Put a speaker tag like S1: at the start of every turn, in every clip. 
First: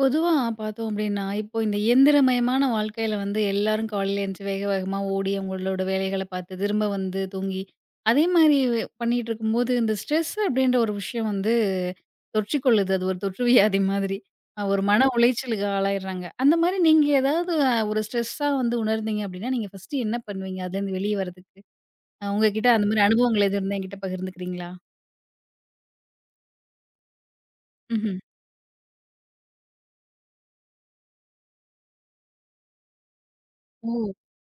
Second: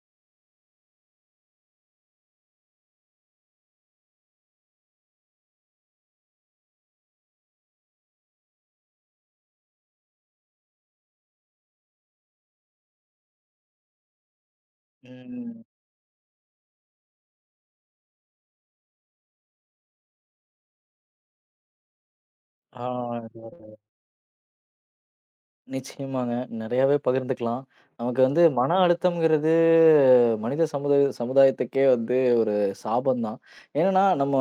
S1: பொதுவா பார்த்தோம் அப்டின்னா, இப்போ இந்த இயந்திரமயமான வாழ்க்கையில வந்து எல்லாரும் காலையில எந்திச்சு வேக வேகமா ஓடி அவங்களோட வேலைகள பார்த்து திரும்ப வந்து தூங்கி, அதே மாரி பண்ணிட்டு இருக்கும்போது இந்த ஸ்ட்ரெஸ் அப்டின்ற ஒரு விஷயம் வந்து தொற்றிக் கொள்ளுது. அது ஒரு தொற்று வியாதி மாதிரி. ஒரு மன
S2: I
S1: உளைச்சலுக்கு ஆளாயிடுறாங்க. அந்த மாரி நீங்க ஏதாவது ஒரு ஸ்ட்ரெஸ்ஸா வந்து உணர்ந்தீங்க அப்டின்னா, நீங்க ஃபர்ஸ்ட்டு என்ன பண்ணுவீங்க? அதுலேருந்து வெளிய வரதுக்கு? உங்ககிட்ட அந்த மாரி
S2: don't
S1: அனுபவங்கள் எதுவும்
S2: know
S1: இருந்தா என்கிட்ட பகிர்ந்துக்கிறீங்களா?
S2: நிச்சயமாங்க. நெறையாவே பகிர்ந்துக்கலாம்.
S1: ம்ஹ்ம்.
S2: நமக்கு வந்து மன அழுத்தம்ங்கிறது மனித சமுதாயத்துக்கே வந்து ஒரு சாபம் தான். ஏன்னா,
S1: ஓ!
S2: நம்ம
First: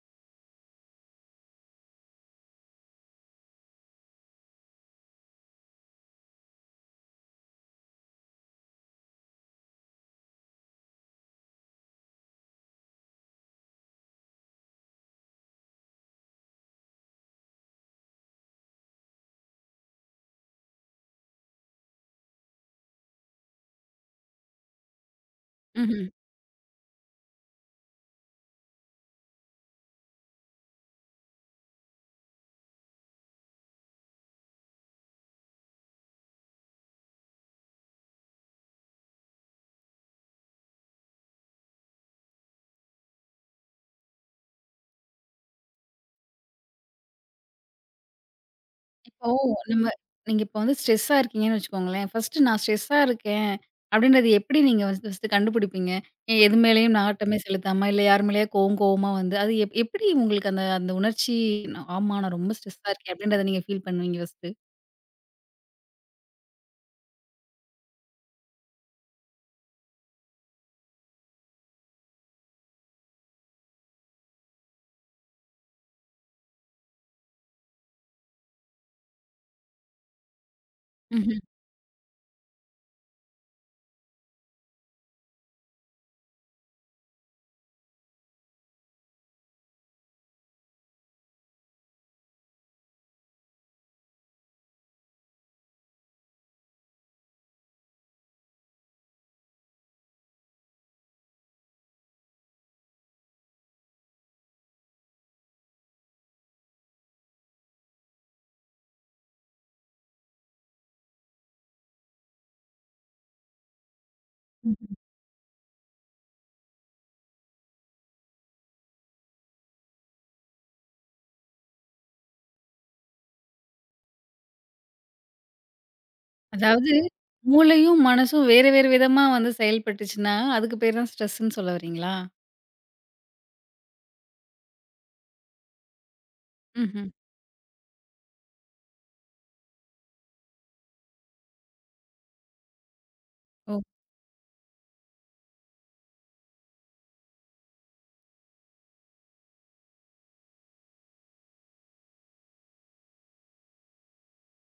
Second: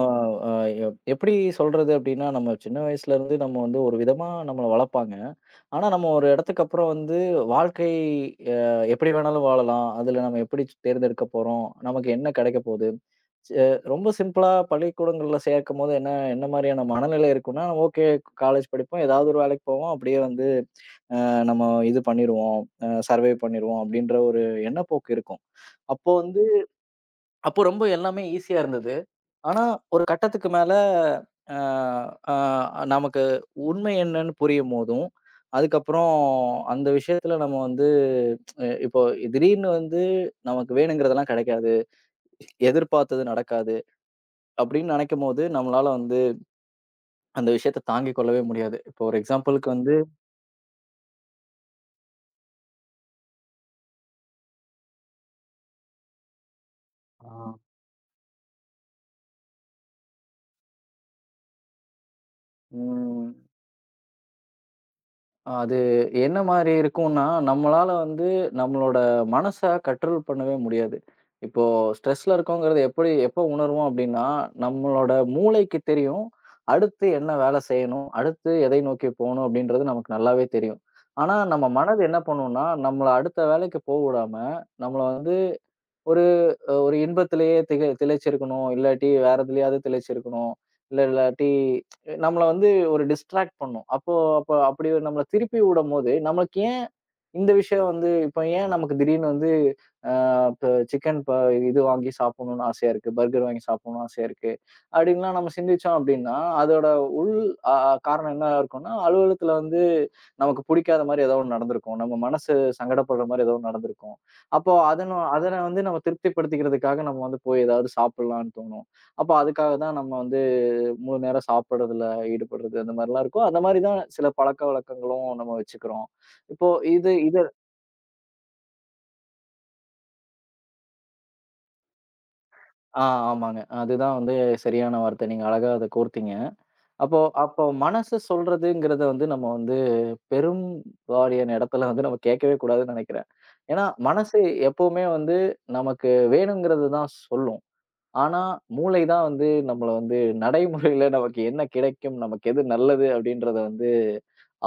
S2: அ எப் எப்படி சொல்றது அப்படின்னா, நம்ம சின்ன வயசுலருந்து நம்ம வந்து ஒரு விதமா நம்மள வளர்ப்பாங்க. ஆனா, நம்ம ஒரு இடத்துக்கு அப்புறம் வந்து வாழ்க்கை அ எப்படி வேணாலும் வாழலாம். அதுல நம்ம எப்படி தேர்ந்தெடுக்க போறோம்? நமக்கு என்ன கிடைக்க போகுது? ச ரொம்ப சிம்பிளா பள்ளிக்கூடங்கள்ல சேர்க்கும்போது என்ன என்ன மாரியான மனநிலை இருக்கும்னா, ஓகே காலேஜ் படிப்போம். ஏதாவது ஒரு வேலைக்கு போவோம். அப்படியே வந்து நம்ம இது பண்ணிருவோம். சர்வை பண்ணிருவோம் அப்டின்ற ஒரு எண்ணப்போக்கு இருக்கும்.
S1: ம்ஹ்ம்.
S2: அப்போ வந்து அப்போ ரொம்ப எல்லாமே ஈஸியா இருந்தது. ஆனா ஒரு கட்டத்துக்கு மேல அ அ நமக்கு உண்மை என்னன்னு புரியும்போதும், அதுக்கப்புறம் அந்த விஷயத்துல நம்ம வந்து இப்போ திடீர்னு வந்து நமக்கு வேணுங்கிறதெல்லாம் கெடைக்காது. எதிர்பார்த்தது நடக்காது அப்டின்னு நெனைக்கும்போது, நம்மளால வந்து அந்த விஷயத்த தாங்கிக் கொள்ளவே முடியாது. இப்போ ஒரு
S1: இப்போ
S2: எக்ஸாம்பிள்க்கு
S1: நம்ம
S2: வந்து
S1: நீங்க இப்போ வந்து ஸ்ட்ரெஸ்ஸா இருக்கீங்கன்னு வச்சுக்கோங்களேன். ஃபர்ஸ்ட்டு நான் ஸ்ட்ரெஸ்ஸா இருக்கேன் அப்படின்றது எப்படி நீங்க ஃபர்ஸ்ட்டு கண்டுபிடிப்பீங்க? எது மேலயும்
S2: ஆ.
S1: நாட்டமே செலுத்தாம, இல்ல யார் மேலயா கோவம் கோவமா வந்து, அது எப்படி உங்களுக்கு அந்த அந்த உணர்ச்சி நான் ஆமா நான் ரொம்ப ஸ்ட்ரெஸ்ஸா இருக்கேன்
S2: ம்.
S1: அப்படின்றத நீங்க ஃபீல் பண்ணுவீங்க ஃபர்ஸ்ட்டு?
S2: அது என்ன மாரி இருக்கும்னா, நம்மளால வந்து நம்மளோட மனச கண்ட்ரோல் பண்ணவே முடியாது. இப்போ ஸ்ட்ரெஸ்ல இருக்கோங்கிறது எப்படி எப்போ உணர்வோம் அப்படின்னா, நம்மளோட மூளைக்கு தெரியும். அடுத்து என்ன வேலை செய்யணும்? அடுத்து எதை நோக்கி போணும்? அப்படின்றது நமக்கு நல்லாவே தெரியும். ஆனா,
S1: ம்ஹ்ம்.
S2: நம்ம மனது என்ன பண்ணும்னா, நம்மள அடுத்த வேலைக்கு போக விடாம, நம்மள வந்து ஒரு ஒரு இன்பத்திலேயே திளைச்சிருக்கணும். இல்லாட்டி வேற எதுலயாவது திளைச்சிருக்கணும். இல்லாட்டி நம்மள வந்து ஒரு டிஸ்ட்ராக்ட் பண்ணும். அப்போ அப்படி நம்மள திருப்பி விடும்போது, நமக்கு ஏன் இந்த விஷயம் வந்து இப்ப ஏன் நமக்கு திடீர்னு வந்து அ இப்ப சிக்கன் ப இது வாங்கி சாப்பிடணும்னு ஆசையா இருக்கு. பர்கர் வாங்கி சாப்பிடணும்னு ஆசையா இருக்கு. அப்படின்லாம் நம்ம சிந்திச்சோம் அப்படின்னா, அதோட உள் அ காரணம் என்ன இருக்கும்னா, அலுவலகத்துல வந்து நமக்கு பிடிக்காத மாரி ஏதோ ஒண்ணு நடந்திருக்கும். நம்ம மனசு சங்கடப்படுற மாரி ஏதோ ஒண்ணு நடந்திருக்கும். அப்போ அதன அதன வந்து நம்ம திருப்திப்படுத்திக்கிறதுக்காக நம்ம வந்து போய் ஏதாவது சாப்பிடலான்னு தோணும். அப்போ அதுக்காக தான் நம்ம வந்து முழு நேரம் சாப்பிடுறதுல ஈடுபடுறது அந்த மாரிலாம் இருக்கும். அந்த மாரி தான் சில பழக்கவழக்கங்களும் நம்ம வச்சுக்கிறோம். இப்போ
S1: அதாவது
S2: இது இது
S1: மூளையும், மனசும் வேற வேறு விதமா வந்து செயல்பட்டுச்சுன்னா, அதுக்கு பேர் தான் ஸ்ட்ரெஸ்ன்னு சொல்ல வரீங்களா?
S2: ஆ ஆமாங்க. அதுதான் வந்து சரியான வார்த்தை. நீங்க அழகா அத கோர்த்தீங்க.
S1: ம்ஹ்ம்.
S2: அப்போ அப்போ மனசு சொல்றதுங்கிறத வந்து நம்ம வந்து பெரும் வாரியான இடத்துல வந்து நம்ம கேட்கவே கூடாதுன்னு நெனைக்கிறேன்.
S1: ஓ!
S2: ஏன்னா, மனசு எப்பவுமே வந்து நமக்கு வேணுங்கிறது தான் சொல்லும். ஆனா, மூளை தான் வந்து நம்மள வந்து நடைமுறையில நமக்கு என்ன கிடைக்கும்? நமக்கு எது நல்லது? அப்படின்றத வந்து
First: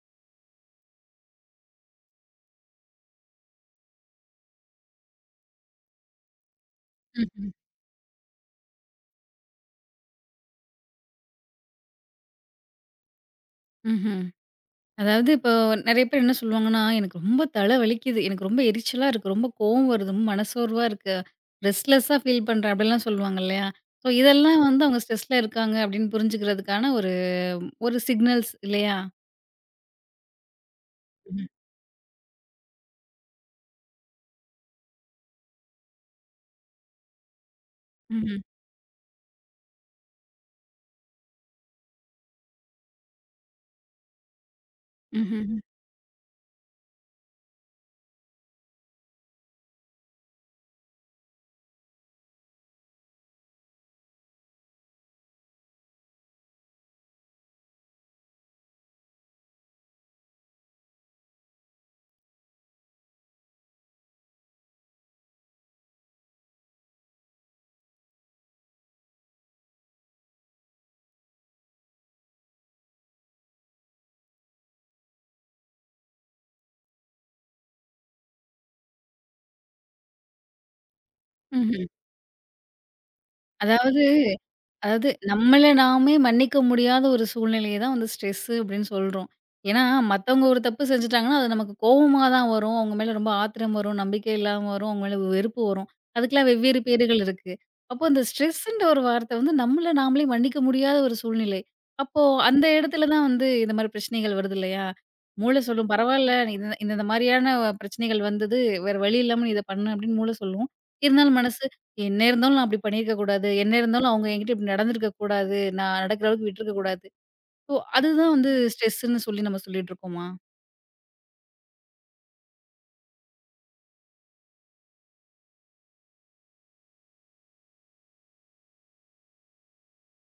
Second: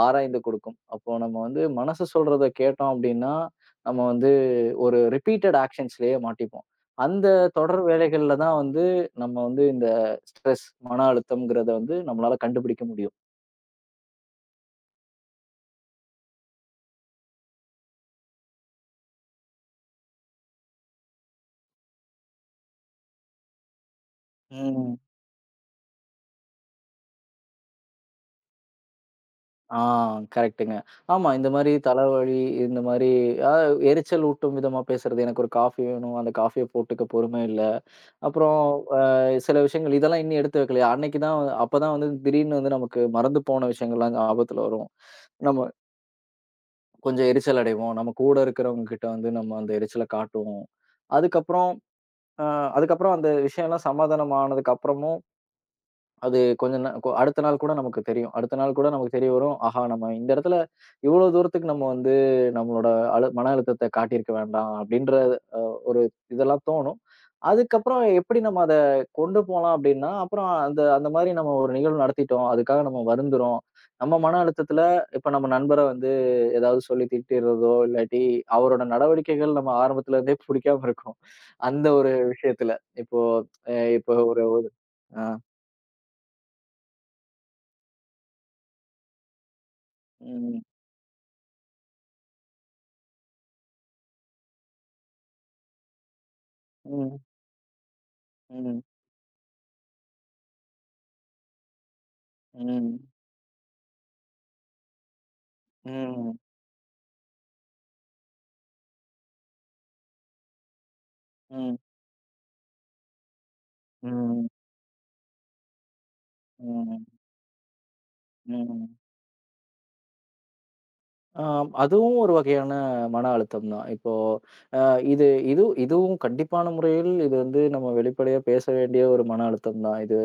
S2: ஆராய்ந்து கொடுக்கும். அப்போ நம்ம வந்து மனசு சொல்றத கேட்டோம் அப்படின்னா, நம்ம வந்து ஒரு ரிப்பீட்டட் ஆக்ஷன்ஸ்லயே மாட்டிப்போம். அந்த
S1: ம்ஹ்ம்.
S2: தொடர் வேலைகள்ல தான் வந்து நம்ம வந்து இந்த ஸ்ட்ரெஸ், மன அழுத்தம்ங்கிறத வந்து நம்மளால கண்டுபிடிக்க முடியும்.
S1: ம்ஹ்ம். இப்போ நெறைய பேர் என்ன சொல்லுவாங்கன்னா, "எனக்கு ரொம்ப தலை வலிக்குது. எனக்கு ரொம்ப எரிச்சலா இருக்கு. ரொம்ப கோவம் வருது. ரொம்ப மனசோர்வா இருக்கு. ரெஸ்ட்லெஸ்ஸா ஃபீல் பண்றேன்." அப்படிலாம் சொல்லுவாங்க இல்லையா? ஸோ இதெல்லாம் வந்து
S2: ம்.
S1: அவங்க ஸ்ட்ரெஸ்ல இருக்காங்க அப்படின்னு புரிஞ்சுக்கிறதுக்கான ஒரு ஒரு சிக்னல்ஸ் இல்லையா?
S2: ஆ கரெக்ட்டுங்க. ஆமா
S1: ம்.
S2: இந்த மாரி தலைவலி, இந்த மாரி அ எரிச்சல் ஊட்டும் விதமா பேசுறது. எனக்கு ஒரு காஃபி வேணும். அந்த காஃபிய போட்டுக்க பொறுமை இல்ல.
S1: ம்ஹ்ம்.
S2: அப்புறம் அ சில விஷயங்கள் இதெல்லாம் இன்னும் எடுத்து வைக்கலையா? அப்பதான் வந்து திடீர்னு வந்து நமக்கு மறந்து போன விஷயங்கள்லாம் ஞாபகத்துல வரும்.
S1: ம்ஹ்ம்.
S2: நம்ம கொஞ்சம் எரிச்சல் அடைவோம். நம்ம கூட இருக்கிறவங்க கிட்ட வந்து நம்ம அந்த எரிச்சல காட்டுவோம். அதுக்கப்புறம் அ அதுக்கப்புறம் அந்த விஷயம்லாம் சமாதானம் ஆனதுக்கு அப்புறமும் அது கொஞ்ச நா கொ அடுத்த நாள் கூட நமக்கு தெரியும். அடுத்த நாள் கூட நமக்கு தெரிய வரும். ஆஹா! நம்ம இந்த இடத்துல இவ்வளோ தூரத்துக்கு நம்ம வந்து நம்மளோட மன அழுத்தத்த காட்டியிருக்க வேண்டாம் அப்படின்ற ஒரு இதெல்லாம் தோணும். அதுக்கப்புறம் எப்படி நம்ம அத கொண்டு போலாம் அப்படின்னா, அப்புறம் அந்த அந்த மாரி நம்ம ஒரு நிகழ்வு நடத்திட்டோம். அதுக்காக நம்ம வருந்துறோம். நம்ம மன அழுத்தத்துல இப்ப நம்ம நண்பர வந்து ஏதாவது சொல்லி திட்டிறதோ, இல்லாட்டி அவரோட நடவடிக்கைகள் நம்ம ஆரம்பத்துல இருந்தே புடிக்காம இருக்கும். அந்த
S1: ம்ஹ்ம்.
S2: ஒரு விஷயத்துல. இப்போ
S1: அதாவது
S2: இப்போ ஒரு
S1: அதாவது
S2: ஆ.
S1: நம்மள நாமே மன்னிக்க முடியாத ஒரு சூழ்நிலைய தான் வந்து ஸ்ட்ரெஸ்ஸு அப்படின்னு சொல்றோம். ஏன்னா, மத்தவங்க ஒரு
S2: ம்.
S1: தப்பு செஞ்சுட்டாங்கன்னா, அது நமக்கு கோவமா தான் வரும். அவங்க மேல ரொம்ப ஆத்திரம் வரும், நம்பிக்கை இல்லாம வரும், அவங்க மேல வெறுப்பு வரும். அதுக்கெல்லாம் வெவ்வேறு
S2: ம்.
S1: பேறுகள் இருக்கு. அப்போ அந்த
S2: ம்.
S1: ஸ்ட்ரெஸ்ஸுன்ற ஒரு வார்த்தை வந்து நம்மள நாமளே மன்னிக்க முடியாத ஒரு சூழ்நிலை. அப்போ அந்த
S2: ம்.
S1: இடத்துல தான் வந்து இந்த மாரி பிரச்சனைகள் வருது இல்லையா? மூளை சொல்லும் பரவால்ல
S2: ம்.
S1: இந்த இந்த இந்த மாதிரியான பிரச்சனைகள் வந்தது. வேற வழி இல்லாம நீ இத பண்ணு அப்படின்னு மூளை சொல்லும். இருந்தாலும் மனசு
S2: ம்.
S1: என்ன இருந்தாலும் நான் அப்படி பண்ணியிருக்க கூடாது. என்ன இருந்தாலும் அவங்க
S2: ம்.
S1: என்கிட்ட இப்படி நடந்துருக்க கூடாது. நான் நடக்கிற அளவுக்கு விட்டுருக்க
S2: ம்.
S1: கூடாது. ஸோ அதுதான் வந்து
S2: ம்.
S1: ஸ்ட்ரெஸ்ன்னு சொல்லி நம்ம சொல்லிட்டு இருக்கோமா?
S2: ஆம். அதுவும் ஒரு வகையான மன அழுத்தம் தான். இப்போ அ இது இது இதுவும் கண்டிப்பான முறையில் இது வந்து நம்ம வெளிப்படையா பேச வேண்டிய ஒரு மன அழுத்தம் தான். இது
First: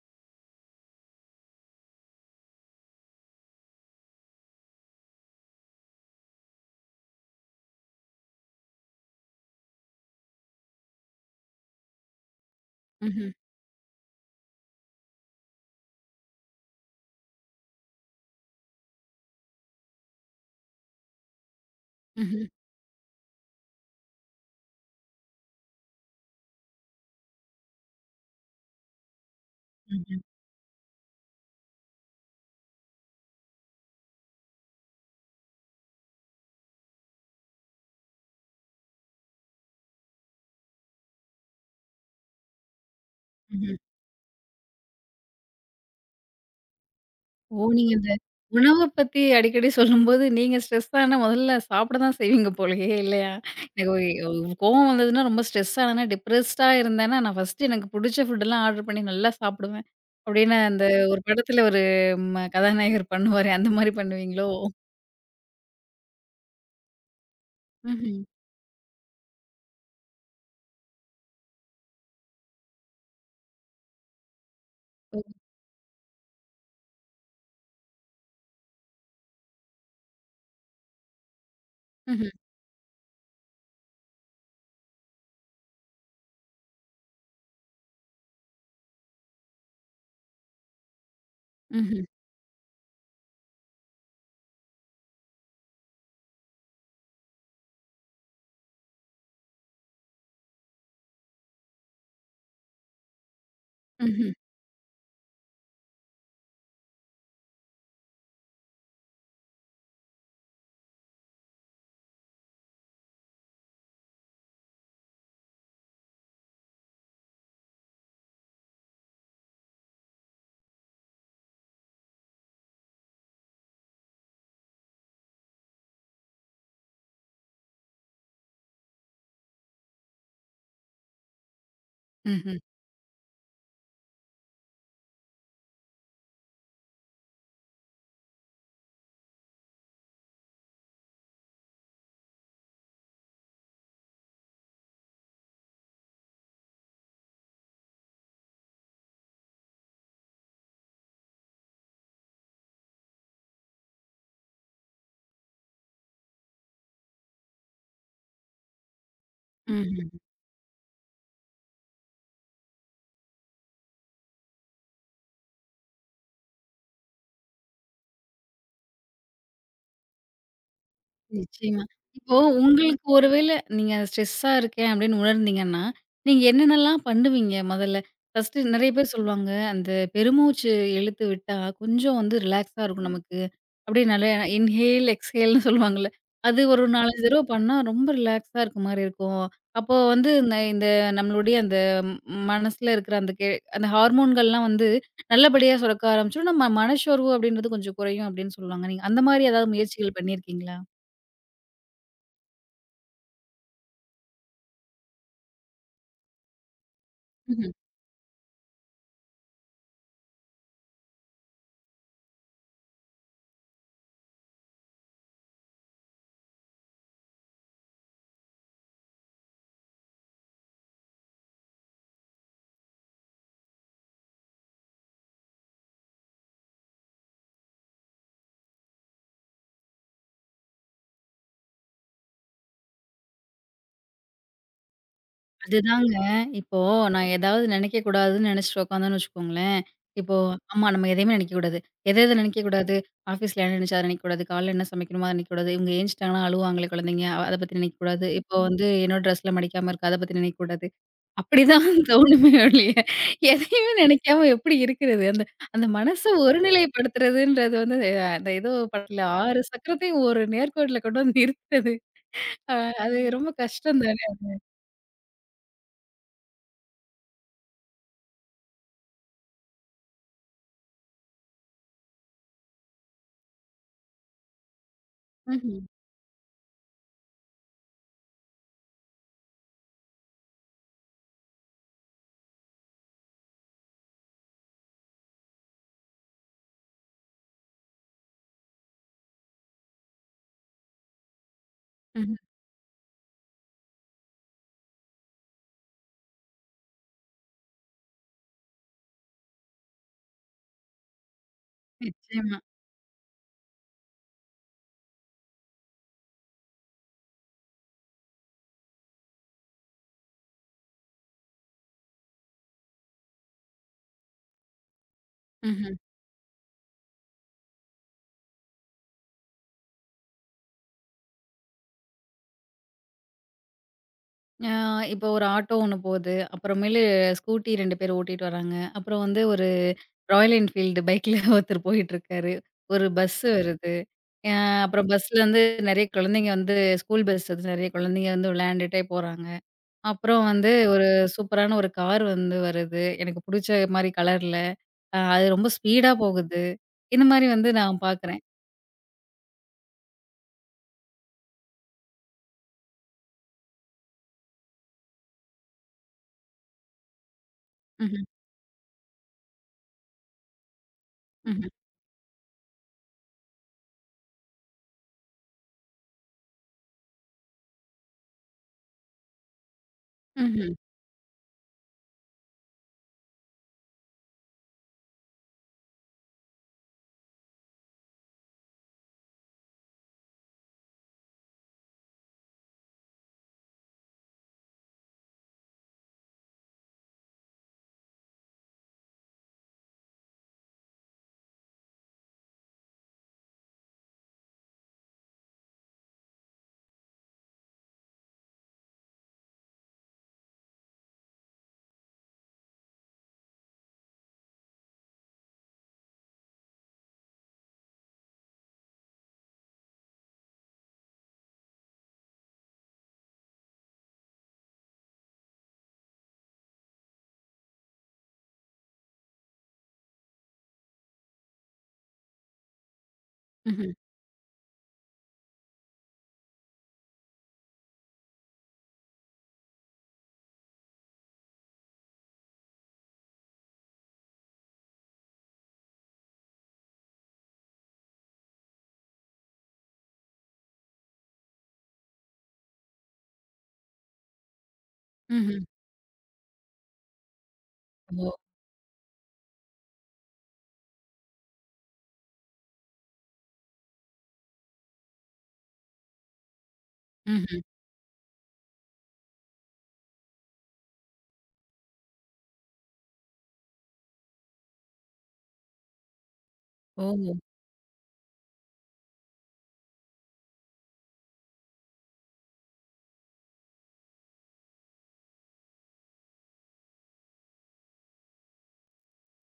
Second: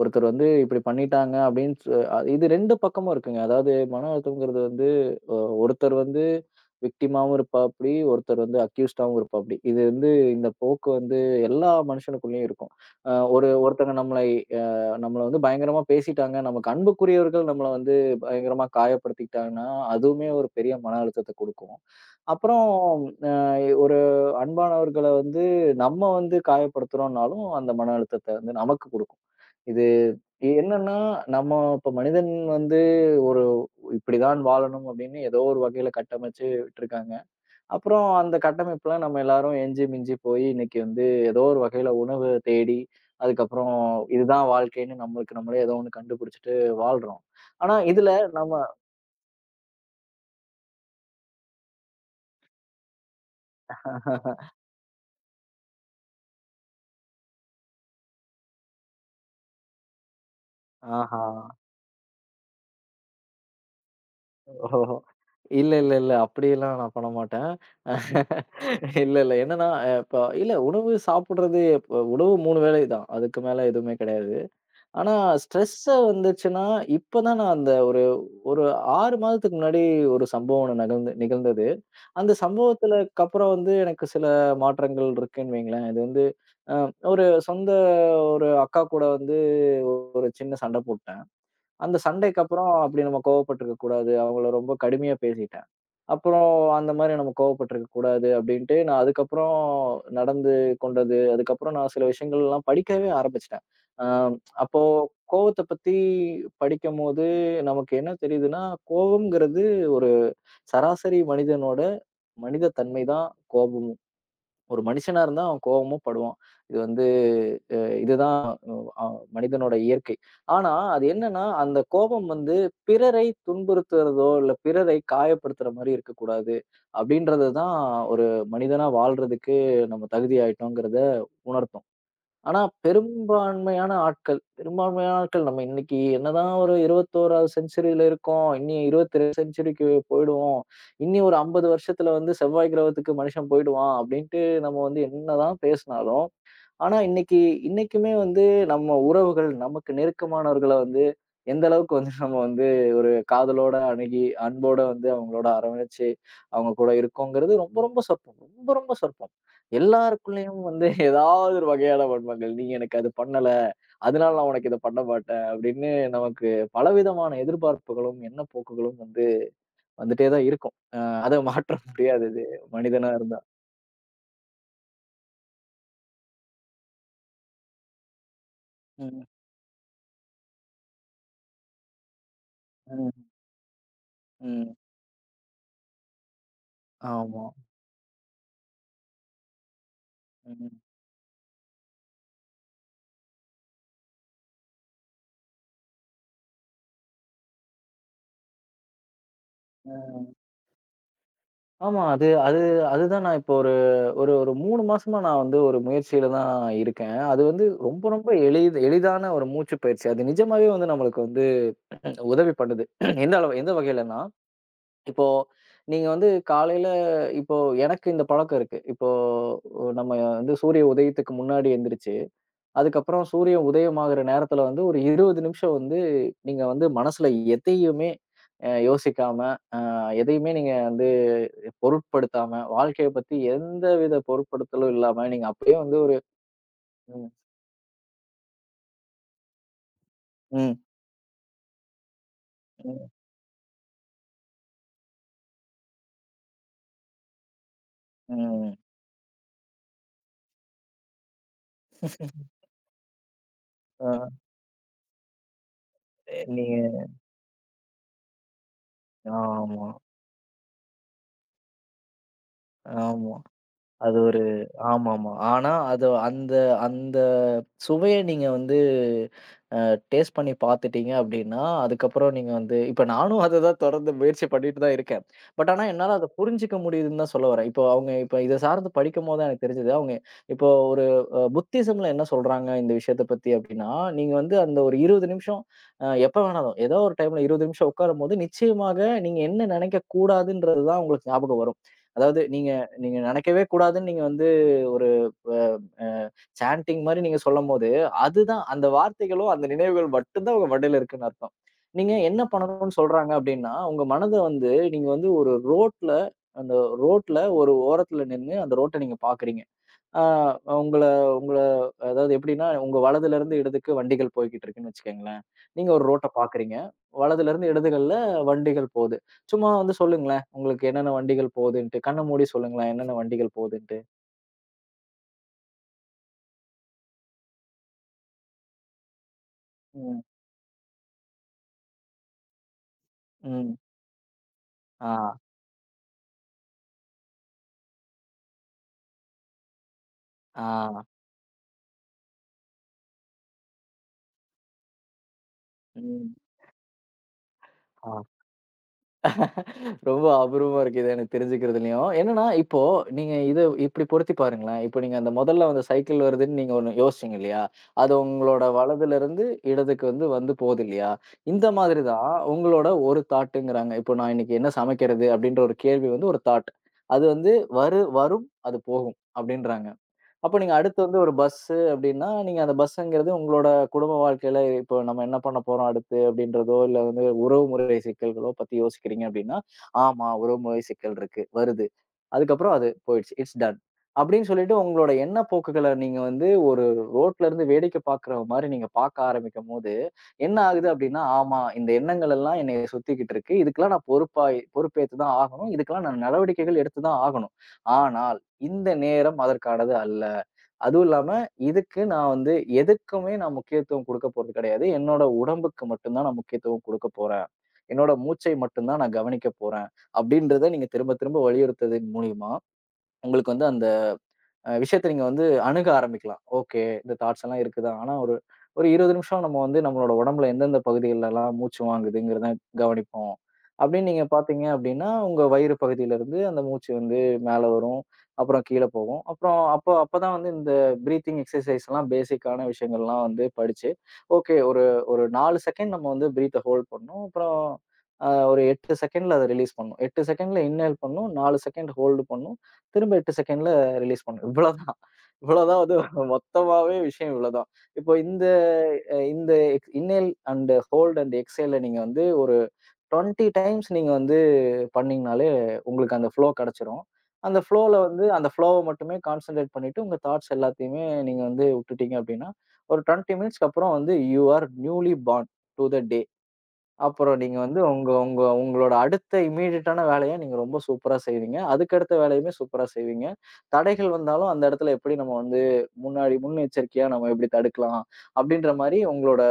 S2: ஒருத்தர் வந்து இப்படி பண்ணிட்டாங்க அப்படின்னு சொ அ இது 2 பக்கமும் இருக்குங்க. அதாவது மன அழுத்தம்ங்கிறது வந்து அ ஒருத்தர் வந்து விக்டிமாவும் இருப்பாப்படி, ஒருத்தர் வந்து அக்யூஸ்டாவும் இருப்பாப்படி. இது வந்து இந்த போக்கு வந்து எல்லா மனுஷனுக்குள்ளயும் இருக்கும். அ
S1: ம்ஹ்ம்.
S2: ஒரு ஒருத்தங்க நம்மளை அ நம்மள வந்து பயங்கரமா பேசிட்டாங்க. நமக்கு அன்புக்குரியவர்கள் நம்மள வந்து பயங்கரமா காயப்படுத்திக்கிட்டாங்கன்னா, அதுவுமே ஒரு பெரிய மன அழுத்தத்த குடுக்கும்.
S1: ம்ஹ்ம்.
S2: அப்புறம் ஒரு அன்பானவர்கள வந்து நம்ம வந்து காயப்படுத்துறோம்னாலும், அந்த மன அழுத்தத்த வந்து நமக்கு குடுக்கும். இது
S1: ம்ஹ்ம்.
S2: என்னன்னா, நம்ம இப்ப மனிதன் வந்து ஒரு இப்படிதான் வாழணும் அப்படின்னு ஏதோ ஒரு வகையில கட்டமைச்சு விட்டுருக்காங்க. அப்புறம் அந்த கட்டமைப்புல நம்ம எல்லாரும் எஞ்சி மிஞ்சி போய் இன்னைக்கு வந்து ஏதோ ஒரு வகையில உணவு தேடி, அதுக்கப்புறம்
S1: ம்ஹ்ம்.
S2: இதுதான் வாழ்க்கைன்னு நம்மளுக்கு நம்மளே ஏதோ ஒண்ணு கண்டுபிடிச்சுட்டு வாழ்றோம்.
S1: ஓ!
S2: ஆனா
S1: நீங்க இந்த
S2: இதுல நம்ம
S1: உணவ பத்தி அடிக்கடி சொல்லும்போது, நீங்க ஸ்ட்ரெஸ் ஆனா முதல்ல சாப்பிட தான் செய்வீங்க போலயே இல்லையா? எனக்கு ஒரு ஒரு கோவம் வந்ததுன்னா, ரொம்ப ஸ்ட்ரெஸ் ஆனேன்னா, டிப்ரெஸ்டா இருந்தேன்னா, நான் ஃபர்ஸ்ட்டு எனக்கு புடிச்ச ஃபுட்டெல்லாம் ஆர்டர் பண்ணி நல்லா சாப்பிடுவேன். அப்படின்னு அந்த ஒரு
S2: ஆஹா!
S1: படத்துல ஒரு கதாநாயகர் பண்ணுவாரே, அந்த மாரி பண்ணுவீங்களோ?
S2: ஓஹோஹோ! இல்ல, இல்ல, இல்ல. அப்படியெல்லாம் நான் பண்ண மாட்டேன்.
S1: ம்ஹ்ம்.
S2: இல்ல, இல்ல. என்னன்னா, இப்ப இல்ல உணவு சாப்பிடுறது இப்ப உணவு 3 வேளை தான். அதுக்கு மேல எதுவுமே கிடையாது. ஆனா
S1: ஓ.
S2: ஸ்ட்ரெஸ்ஸா வந்துச்சுன்னா, இப்ப தான் நான் அந்த ஒரு ஒரு 6 மாதத்துக்கு முன்னாடி ஒரு சம்பவம் ஒண்ணு நிகழ்ந்தது.
S1: ம்ஹ்ம்.
S2: அந்த சம்பவத்துலக்கு அப்புறம் வந்து எனக்கு சில மாற்றங்கள் இருக்குன்னு வைங்களேன். இது வந்து அ ஒரு ஒரு அக்கா கூட வந்து ஒரு சின்ன சண்டை போட் அந்த
S1: ம்ஹ்ம்.
S2: சண்டைக்கு அப்புறம் அப்படி நம்ம கோவப்பட்டுருக்க கூடாது. அவங்கள ரொம்ப கடுமையா பேசிட்டேன். அப்புறம் அந்த மாரி நம்ம கோவப்பட்டுருக்க கூடாது அப்படின்ட்டு நான் அதுக்கப்புறம் நடந்து கொண்டது, அதுக்கப்புறம் நான் சில விஷயங்கள்லாம் படிக்கவே ஆரம்பிச்சுட்டேன். அ
S1: ம்ஹ்ம்,
S2: அப்போ கோவத்த பத்தி படிக்கும்போது நமக்கு என்ன தெரியுதுன்னா, கோவம்ங்கிறது ஒரு சராசரி மனிதனோட மனித தன்மை தான் கோபம். ஒரு மனுஷனா இருந்தா அவன் கோவமும் படுவான். இது வந்து அ இதுதான் அ மனிதனோட இயற்கை. ஆனா, அது என்னன்னா, அந்த கோபம் வந்து பிறரை துன்புறுத்துறதோ, இல்ல பிறரை காயப்படுத்துற மாரி இருக்கக்கூடாது. அப்படின்றது தான் ஒரு மனிதனா வாழ்றதுக்கு நம்ம தகுதியாயிட்டோங்கிறத உணர்த்தும்.
S1: ம்ஹ்ம்,
S2: ஆனா, பெரும்பான்மையான ஆட்கள் நம்ம இன்னைக்கு என்னதான் ஒரு 21வது செஞ்சுரியில இருக்கோம். இனி 22 செஞ்சுரிக்கு போயிடுவோம். இனி ஒரு 50 வருஷத்துல வந்து செவ்வாய் கிரகத்துக்கு மனுஷன் போயிடுவான். அப்படின்ட்டு நம்ம வந்து என்னதான் பேசினாலும், ஆனா, இன்னைக்குமே வந்து நம்ம உறவுகள், நமக்கு நெருக்கமானவர்கள வந்து எந்த அளவுக்கு வந்து நம்ம வந்து ஒரு காதலோட அணுகி, அன்போட வந்து அவங்களோட அரவணைச்சு, அவங்க கூட இருக்கோங்கிறது ரொம்ப ரொம்ப சொற்பம். ரொம்ப ரொம்ப சொற்பம்.
S1: ம்ஹ்ம,
S2: எல்லாருக்குள்ளயும் வந்து ஏதாவது ஒரு வகையான வன்மங்கள். "நீ எனக்கு அது பண்ணல. அதனால நான் உனக்கு இத பண்ண மாட்டேன்." அப்படின்னு நமக்கு பலவிதமான எதிர்பார்ப்புகளும், எண்ணப்போக்குகளும் வந்து வந்துட்டே தான் இருக்கும். அத மாற்ற
S1: நிச்சயமா.
S2: முடியாது
S1: இப்போ
S2: இது
S1: உங்களுக்கு
S2: மனிதனா
S1: ஒரு
S2: இருந்தா.
S1: வேள நீங்க ஸ்ட்ரெஸ்ஸா இருக்கேன் அப்படின்னு உணர்ந்தீங்கன்னா, நீங்க என்னென்னலாம் பண்ணுவீங்க முதல்ல? ஃபர்ஸ்ட்டு நெறைய பேர்
S2: ம்.
S1: சொல்லுவாங்க, அந்த பெருமூச்சு இழுத்து விட்டா கொஞ்சம் வந்து ரிலாக்ஸா இருக்கும்
S2: ம்.
S1: நமக்கு. அப்படியே நல்லா
S2: ம்.
S1: இன்ஹேல், எக்ஸ்ஹேல்னு சொல்லுவாங்கல்ல. அது ஒரு 4, 5 தடவ
S2: ஆமா.
S1: பண்ணா ரொம்ப ரிலாக்ஸா இருக்க மாரி இருக்கும். அப்போ வந்து இந்த இந்த நம்மளுடைய அந்த ம்- மனசுல இருக்கிற அந்த அந்த ஹார்மோன்கள்லாம் வந்து நல்லபடியா சுரக்க ஆரம்பிச்சுரும். நம்ம மனச்சோர்வு அப்படின்றது கொஞ்சம் குறையும் அப்படின்னு சொல்லுவாங்க. நீங்க அந்த மாரி ஏதாவது முயற்சிகள்
S2: ம்.
S1: பண்ணியிருக்கீங்களா?
S2: ஆமா. அது அது அதுதான் நான் இப்போ ஒரு ஒரு ஒரு 3 மாசமா நான் வந்து ஒரு முயற்சியில தான் இருக்கேன். அது வந்து
S1: ம்ஹ்ம்.
S2: ரொம்ப ரொம்ப எளிதான ஒரு மூச்சு பயிற்சி. அது நிஜமாவே வந்து நம்மளுக்கு வந்து உதவி பண்ணுது. எந்த அளவு எந்த வகையிலன்னா, இப்போ நீங்க வந்து காலையில இப்போ எனக்கு இந்த பழக்கம் இருக்கு. இப்போ நம்ம வந்து சூரிய உதயத்துக்கு முன்னாடி எந்திரிச்சு, அதுக்கப்புறம் சூரியன் உதயமாகுற நேரத்துல வந்து ஒரு 20 நிமிஷம் வந்து நீங்க வந்து மனசுல எதையுமே யோசிக்காம எதையுமே நீங்க வந்து பொருட்படுத்தாம, வாழ்க்கைய பத்தி எந்தவித பொருட்படுத்தலும் இல்லாம, நீங்க அப்பயே வந்து
S1: அதுதாங்க.
S2: ஒரு
S1: இப்போ
S2: ம்,
S1: நான் ஏதாவது நினைக்கக்கூடாதுன்னு நினைச்சுட்டு உட்காந்தோன்னு வச்சுக்கோங்களேன். இப்போ
S2: ம்,
S1: ஆமா நம்ம எதையுமே நினைக்கக்கூடாது. எத எத நினைக்கக்கூடாது?
S2: ம்,
S1: ஆஃபீஸ்ல என்ன நினைச்சு அத நினைக்கக்கூடாது. காலைல என்ன சமைக்கணுமோ அத நினைக்கக்கூடாது. இவங்க ஏஞ்சுட்டாங்கன்னா அழுவாங்களே குழந்தைங்க. அத பத்தி நினைக்கக்கூடாது. இப்போ
S2: ம்.
S1: வந்து என்னோட ட்ரெஸ்ல மடிக்காம இருக்கு. அத பத்தி நினைக்கக்கூடாது. அப்படிதான் தோணுமே ஒழிய, எதையுமே
S2: ஆ
S1: நினைக்காம எப்படி இருக்கிறது? அந்த அந்த மனச
S2: நீங்க
S1: ஒருநிலைப்படுத்துறதுன்றது வந்து அந்த ஏதோ படத்துல 6
S2: ஆமா,
S1: சக்கரத்தையும் ஒரு நேர்கோட்டுல கொண்டு வந்து நிறுத்துறது. அ அது
S2: ஆமா.
S1: ரொம்ப கஷ்டம்
S2: அது
S1: தானே.
S2: ஒரு ஆமாமா. ஆனா, அது அந்த அந்த சுவைய நீங்க வந்து டேஸ்ட் பண்ணி பார்த்துட்டீங்க அப்டின்னா, அதுக்கப்புறம் நீங்க வந்து இப்ப நானும் அததான் தொடர்ந்து முயற்சி பண்ணிட்டு தான் இருக்கேன்.
S1: ம்ஹ்ம்.
S2: ஆனா, என்னால அத புரிஞ்சுக்க முடியுதுன்னு தான் சொல்ல வரேன். இப்போ அவங்க இப்ப இத சார்ந்து படிக்கும்போது தான் எனக்கு தெரிஞ்சது. அவங்க இப்போ ஒரு புத்திசம்ல என்ன சொல்றாங்க இந்த விஷயத்த பத்தி அப்டின்னா, நீங்க வந்து அந்த ஒரு 20 நிமிஷம் எப்ப வேணாலும் ஏதோ ஒரு டைம்ல 20 நிமிஷம் உட்காரும்போது, நிச்சயமாக நீங்க என்ன நினைக்கக் கூடாதுன்றது தான் உங்களுக்கு ஞாபகம் வரும்.
S1: ம்ஹ்ம்.
S2: அதாவது நீங்க நீங்க நினைக்கவே கூடாதுன்னு நீங்க வந்து ஒரு அ சாண்டிங் மாரி நீங்க சொல்லும்போது, அதுதான் அந்த வார்த்தைகளும், அந்த நினைவுகள் மட்டும்தான் உங்க மண்டையில இருக்குன்னு அர்த்தம். நீங்க என்ன
S1: நிச்சயமா.
S2: பண்ணணும்னு சொல்றாங்க அப்டின்னா, உங்க மனத வந்து நீங்க வந்து ஒரு ரோட்ல அந்த ரோட்ல ஒரு ஓரத்துல நின்னு அந்த ரோட்ட நீங்க பாக்குறீங்க. ஆ உங்கள உங்கள அதாவது எப்டின்னா, உங்க வலதுலருந்து இடதுக்கு வண்டிகள் போய்க்கிட்டு இருக்குன்னு வச்சுக்கங்களேன். நீங்க
S1: ம்ஹ்ம்.
S2: ஒரு ரோட்ட பாக்குறீங்க. வலதுலருந்து இடதுகள்ல வண்டிகள் போது. சும்மா வந்து சொல்லுங்களேன், உங்களுக்கு என்னென்ன வண்டிகள் போகுதுன்ட்டு. கண்ண மூடி சொல்லுங்களேன், என்னென்ன வண்டிகள் போகுதுன்ட்டு?
S1: ஆ இப்போ ஒரு ஆட்டோ ஒண்ணு போது. அப்புறமேலு ஸ்கூட்டி 2 பேர் ஓட்டிட்டு வராங்க. அப்புறம் வந்து ஒரு
S2: ம்,
S1: ராயல் என்ஃபீல்டு பைக்ல ஒருத்தர் போயிட்டுருக்காரு. ஒரு பஸ்ஸு
S2: ம்.
S1: வருது. அ அப்புறம்
S2: ஆ.
S1: பஸ்லருந்து நெறைய குழந்தைங்க வந்து ஸ்கூல் பஸ் அது நெறைய குழந்தைங்க வந்து விளையாண்டுட்டே போறாங்க. அப்புறம் வந்து
S2: ஆ.
S1: ஒரு சூப்பரான ஒரு கார் வந்து வருது. எனக்கு புடிச்ச மாரி கலர்ல. அது ரொம்ப ஸ்பீடா
S2: ம்.
S1: போகுது. இந்த மாரி வந்து நான்
S2: ஆ.
S1: பார்க்குறேன்.
S2: ரொம்ப அபூர்வமா இருக்கு. இது எனக்கு தெரிஞ்சுக்கிறதுலயும். என்னன்னா, இப்போ நீங்க இத இப்டி பொருத்தி பாருங்களேன். இப்போ நீங்க அந்த முதல்ல வந்து சைக்கிள் வருதுன்னு நீங்க ஒண்ணு யோசிச்சீங்க இல்லையா? அது
S1: ம்ஹ்ம்,
S2: உங்களோட வலதுலருந்து இடதுக்கு வந்து வந்து போகுது இல்லையா? இந்த
S1: ம்ஹ்ம்,
S2: மாதிரி தான் உங்களோட ஒரு தாட்டுங்கிறாங்க. இப்போ நான் இன்னைக்கு என்ன சமைக்கிறது? அப்டின்ற ஒரு கேள்வி வந்து ஒரு தாட். அது வந்து வரும், அது போகும் அப்டின்றாங்க. அப்ப
S1: ம்ஹ்ம்,
S2: நீங்க அடுத்து வந்து ஒரு பஸ்ஸு அப்டின்னா, நீங்க அந்த பஸ்ஸுங்கிறது உங்களோட குடும்ப வாழ்க்கையில இப்போ நம்ம என்ன பண்ண போறோம் அடுத்து அப்டின்றதோ, இல்ல வந்து உறவுமுறை சிக்கல்களோ பத்தி யோசிக்கிறீங்க அப்டின்னா, ஆமா உறவுமுறை சிக்கல் இருக்கு, வருது. அதுக்கப்புறம் அது போயிடுச்சு. It's done. அப்டின்னு சொல்லிட்டு உங்களோட எண்ண போக்குகள நீங்க வந்து ஒரு ரோட்லருந்து வேடிக்கை பார்க்குற மாரி நீங்க பார்க்க ஆரம்பிக்கும்போது, என்ன ஆகுது அப்டின்னா, ஆமா இந்த எண்ணங்கள் எல்லாம் என்னைய சுத்திக்கிட்டு இருக்கு. இதுக்கெல்லாம் நான் பொறுப்பேத்து தான் ஆகணும். இதுக்கெல்லாம் நான் நடவடிக்கைகள் எடுத்து தான் ஆகணும். ஆனால் இந்த நேரம் அதற்கானது அல்ல. அதுவும் இல்லாம, இதுக்கு நான் வந்து எதுக்குமே நான் முக்கியத்துவம் குடுக்க போறது கிடையாது. என்னோட உடம்புக்கு மட்டும் தான் நான் முக்கியத்துவம் குடுக்க போறேன். என்னோட மூச்சை மட்டும் தான் நான் கவனிக்க போறேன். அப்படின்றத நீங்க திரும்ப திரும்ப வலியுறுத்ததின் மூலியமா, உங்களுக்கு வந்து அந்த விஷயத்த நீங்க வந்து அணுக ஆரம்பிக்கலாம். ஓகே, இந்த தாட்ஸ் எல்லாம் இருக்குதான். ஆனா ஒரு ஒரு 20 நிமிஷம் நம்ம வந்து நம்மளோட உடம்புல எந்தெந்த பகுதிகள்லலாம் மூச்சு வாங்குதுங்கிறத கவனிப்போம்.
S1: ம்ஹ்ம்,
S2: அப்படின்னு நீங்க பார்த்தீங்க அப்படின்னா, உங்க வயிறு பகுதியிலருந்து அந்த மூச்சு வந்து மேல வரும். அப்புறம் கீழ போகும். அப்புறம் அப்பதான் வந்து இந்த பிரீத்திங் எக்ஸர்சைஸ்லாம் பேசிக்கான விஷயங்கள்லாம் வந்து படிச்சு, ஓகே ஒரு ஒரு 4 செகண்ட் நம்ம வந்து பிரீத்த ஹோல்ட் பண்ணணும். அப்புறம் ஒரு 8 செகண்ட்ல அத ரிலீஸ் பண்ணணும். 8 செகண்ட்ல இன்ஹேல் பண்ணணும். 4 செகண்ட் ஹோல்டு பண்ணணும். திரும்ப 8 செகண்ட்ல ரிலீஸ் பண்ணணும். இவ்வளவுதான்.
S1: ம்ஹ்ம்.
S2: இவ்வளவுதான் வந்து மொத்தமாவே விஷயம் இவ்வளவுதான். இப்போ
S1: ஓ!
S2: இந்த அ இந்த எக் இன்னேல் அண்ட் ஹோல்ட் அண்ட் எக்ஸேல்ல நீங்க வந்து ஒரு 20 டைம்ஸ் நீங்க வந்து பண்ணீங்கனாலே, உங்களுக்கு அந்த ஃப்ளோ கிடைச்சிரும். அந்த
S1: ம்ஹ்ம்.
S2: ஃப்ளோல வந்து அந்த ஃப்ளோவ மட்டுமே கான்சன்ட்ரேட் பண்ணிட்டு, உங்க தாட்ஸ் எல்லாத்தையுமே நீங்க வந்து விட்டுட்டீங்க அப்படின்னா, ஒரு 20 மினிட்ஸ்க்கு அப்புறம் வந்து, you are newly born to the day.
S1: ஓ!
S2: அப்புறம் நீங்க வந்து உங்க உங்க உங்களோட அடுத்த இம்மீடியட்டான வேலைய நீங்க ரொம்ப சூப்பரா செய்வீங்க. அதுக்கடுத்த வேலையுமே சூப்பரா செய்வீங்க. தடைகள் வந்தாலும் அந்த இடத்துல எப்படி நம்ம வந்து முன்னெச்சரிக்கையா நம்ம எப்படி தடுக்கலாம்? அப்படின்ற மாரி உங்களோட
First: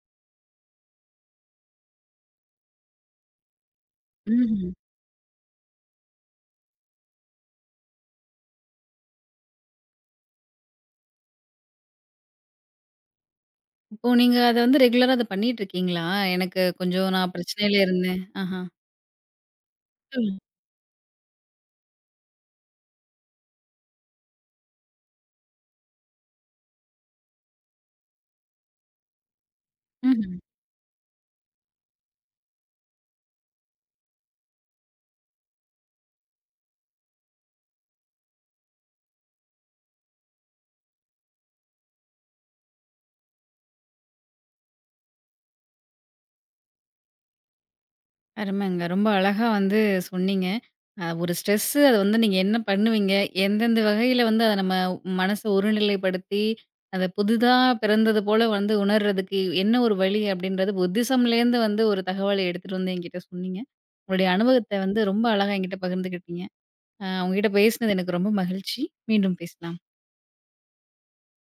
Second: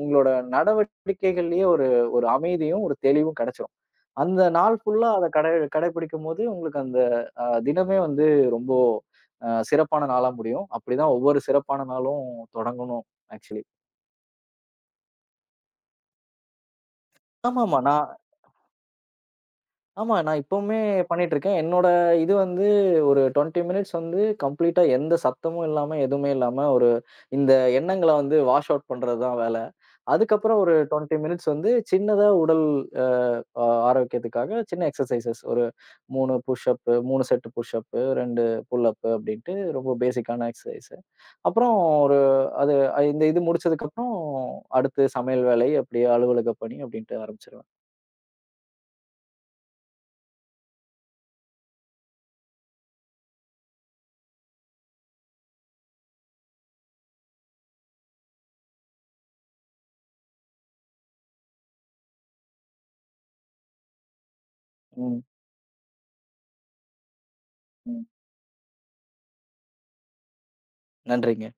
S2: உங்களோட நடவடிக்கைகள்லயே ஒரு ஒரு அமைதியும், ஒரு தெளிவும் கிடைச்சிரும். அந்த
S1: ம்ஹ்ம்.
S2: நாள் ஃபுல்லா அத கடைபிடிக்கும்போது உங்களுக்கு அந்த தினமே வந்து ரொம்ப சிறப்பான நாளா முடியும். அப்படிதான் ஒவ்வொரு சிறப்பான நாளும் தொடங்கணும் ஆக்சுவலி.
S1: இப்போ நீங்க அத வந்து ரெகுலரா அத பண்ணிட்டுருக்கீங்களா? எனக்கு கொஞ்சம் நான்
S2: ஆமாமா.
S1: பிரச்சனையில இருந்தேன். ஆஹா.
S2: ஆமா.
S1: சொல்லுங்க.
S2: நான் இப்பவுமே பண்ணிட்டுருக்கேன். என்னோட இது வந்து ஒரு 20 மினிட்ஸ் வந்து கம்ப்ளீட்டா எந்த சத்தமும் இல்லாம, எதுவுமே இல்லாம ஒரு இந்த எண்ணங்கள வந்து வாஷ் அவுட் பண்றது தான் வேல.
S1: ம்ஹ்ம்.
S2: அதுக்கப்புறம் ஒரு 20 மினிட்ஸ் வந்து சின்னதா உடல் அ ஆ ஆரோக்கியத்துக்காக சின்ன எக்ஸர்சைஸஸ் ஒரு 3 push up, 3 set push up, 2 pull up அப்டின்ட்டு ரொம்ப பேசிக்கான எக்ஸர்சைஸ். அப்புறம் ஒரு அது அ- இந்த இது முடிச்சதுக்கப்புறம் அடுத்து சமையல் வேலை, அப்படியே அலுவலக பணி அப்படின்ட்டு ஆரம்பிச்சுருவேன்.
S1: அருமைங்க. ரொம்ப அழகா வந்து சொன்னீங்க. ஒரு ஸ்ட்ரெஸ்ஸு அது வந்து நீங்க என்ன பண்ணுவீங்க? எந்தெந்த வகையில வந்து அத நம்ம மனச ஒருநிலைப்படுத்தி, அத புதிதா பிறந்தது போல வந்து உணர்றதுக்கு என்ன ஒரு வழி? அப்டின்றது புத்திசம்லேருந்து வந்து ஒரு தகவல எடுத்துட்டு வந்து என்கிட்ட சொன்னீங்க. உங்களுடைய அனுபவத்த வந்து
S2: ம்.
S1: ரொம்ப அழகா என்கிட்ட பகிர்ந்துக்கிட்டீங்க. உங்ககிட்ட பேசினது
S2: ம்.
S1: எனக்கு ரொம்ப மகிழ்ச்சி. மீண்டும் பேசலாம்.
S2: நன்றிங்க.